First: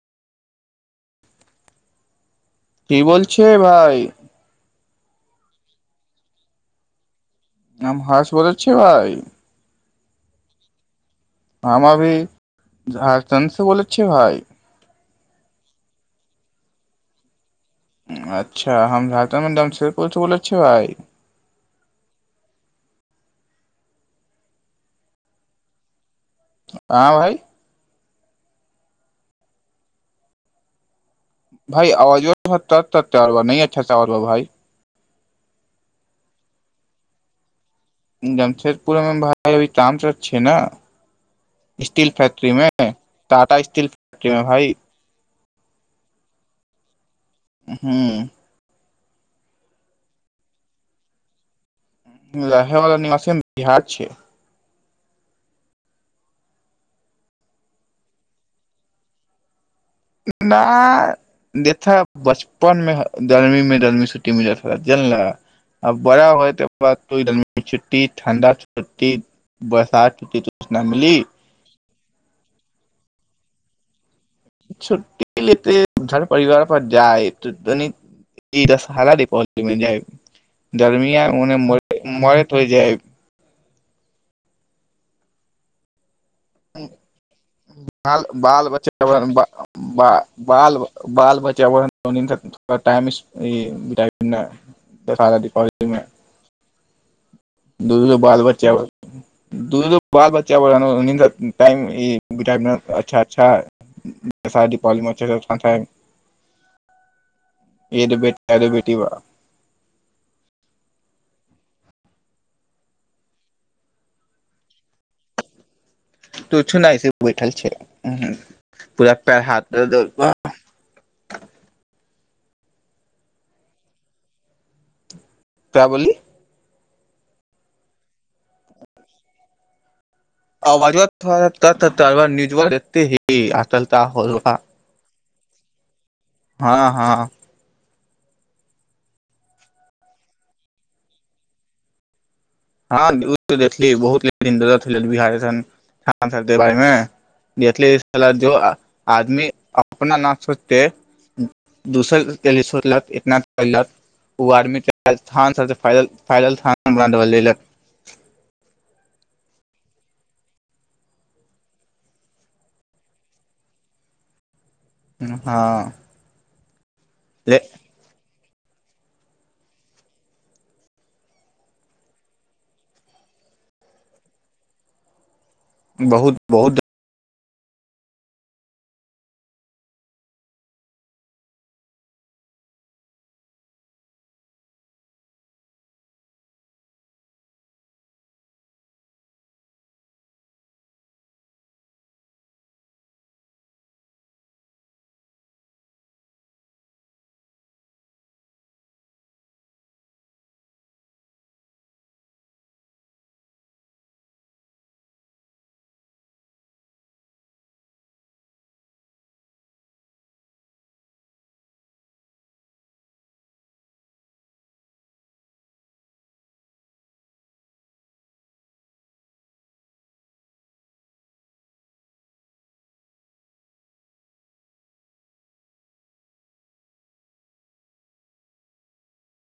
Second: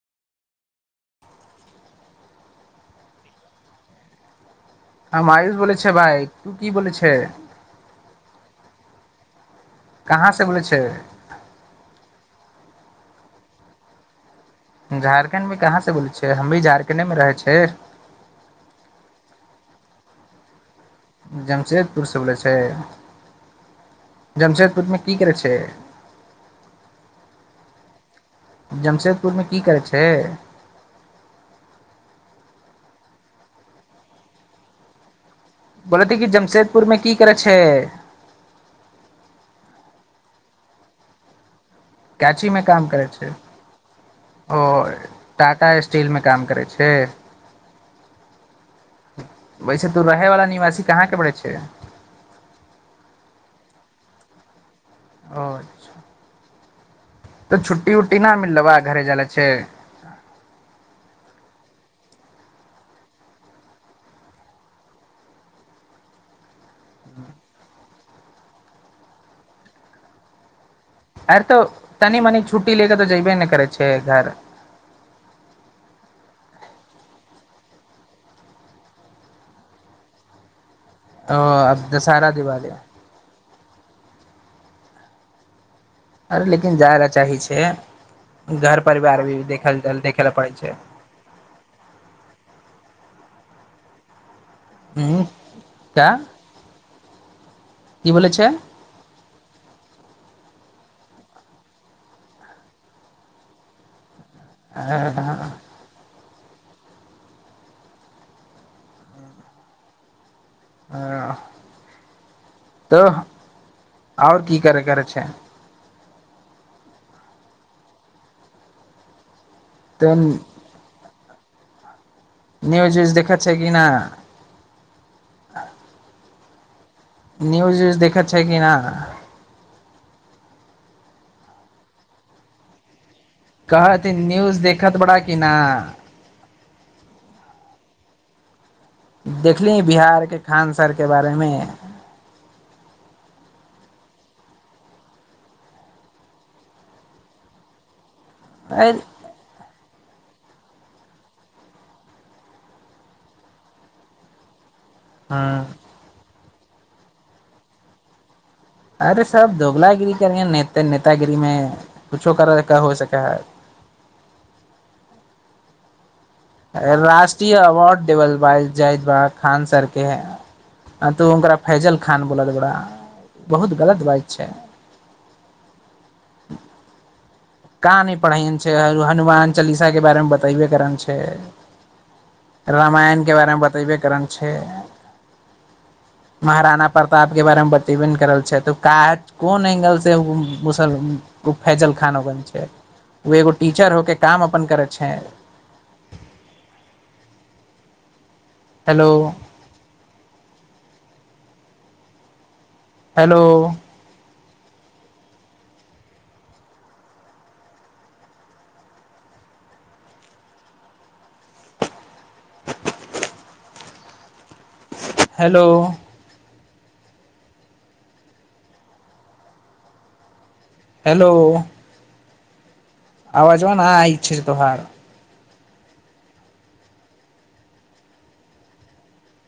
की बोलछे भाइ हम आयूष बोलै बोलैइछियो भाई हर्ष बोलैछीयो भाई कहाँसे बोलै छै हम अभी झारखंड से बोलै छियो भाई झारखण्ड मे कहाँसँ बोलै छियै हम भी झारखण्डेमे रहै छियै अच्छा हम झता मैड से बोलय छियौ भाइ जमशेदपुरसँ बोलै छै जमशेदपुरमे की करै छै आहां भाई जमशेदपुरमे की करै छै भाय आवाज तत नै अच्छा सँ आवाज आर भाइ बोलती कि जमशेदपुर मे की करै छै जमशेदपुरमे भाय अभी तामच छै ने स्टील फैक्ट्री काचीमे मे काम करै छै टाटा स्टील फैक्ट्री मे ओ भाई टाटा स्टीलमे काम करै छै हूँ वैसे तू रहे वाला निवासी कहाँ के पड़ै छै यह बला निवासी बिहार छै अच्छा तऽ छुट्टी उट्टी न मिललौ ह घरे जाय लेल छै न देथ बचपन में गर्मीं गर्मी छुट्टी मिल जाताा जनल अब बड़ा होए त बात तोलमे ती ठण्डा छुट्टी बरसात छुट आर तऽ तनि मनी छुट्टी लेके तऽ जयबै ने करै छै घर छुटटी लर परवारप जाइ त तनी ई हाल द प जा गर्मिये ओ मने म आब दशहरा मरत हो दिवाली जाइ अरे लेकिन जाय लए चाही छै बाल घर बच्च परिवार भी देखल देखे लए पड़ै छै बाल बच्चा टाइम ई ब उ देखा दय छी कॉलेजमे क्या की दूदो बोलै बाल छै बच्चा दूदो बाल बच् क्या बोला टाम ई अच्छा अच्छा जे शादी पॉलीमोच्छेसँ नुकसान छय एद बे अरे बेटीबा ह तऽ आओर की करय करै छै तुछ नहि सिर्फ बैठल छिअइ पूरा पैर हाथ ए तऽ त न्यूज उज देखछियै छै कि न क्या बोली न्यूज इयुज देखैय छै कि ना आवाजबा थोड़ा सा कट कट के आब छ न्यूजबा देखते ही आतलता कहते न्यूज होलबा देखत तऽ बड़ा इना हँ हँ देखली बिहार के खान सरके बारे मे हँ देखी बहुत बिहार देखी खान सर के बारेमे साला जो अ आदमी अपना अपना न सोचते दोसर के लि सोचलक इतना कैलक ओ आदमी के ह थान सभ जे पैदल पैदल स्थान ल लेलक अरे सब दोगलागिरी करे नेता नेतागिरी में कुछो कर क हो सकैय हय हँ राष्ट्रीय ले अवार्ड देवल ब जाज बा खान सरकेै आ तू ओकरा फैजल खान बोल लगल बहुत गलत बात छै बहुत बहुत का नय हनुमान चालीसा के बारे मे बतेबे कर छै रामायण के बारे मे बतेबे कर छै महारणा प्रताप के बारे बतेबे ने कर छै त क कोन एंगल से मुसल ओ फैजल खान वो एगो टीचर होके काम अपन करै छैे हेलो हेलो हेलो हेलो आवाजवा नाई आईइछ तोहार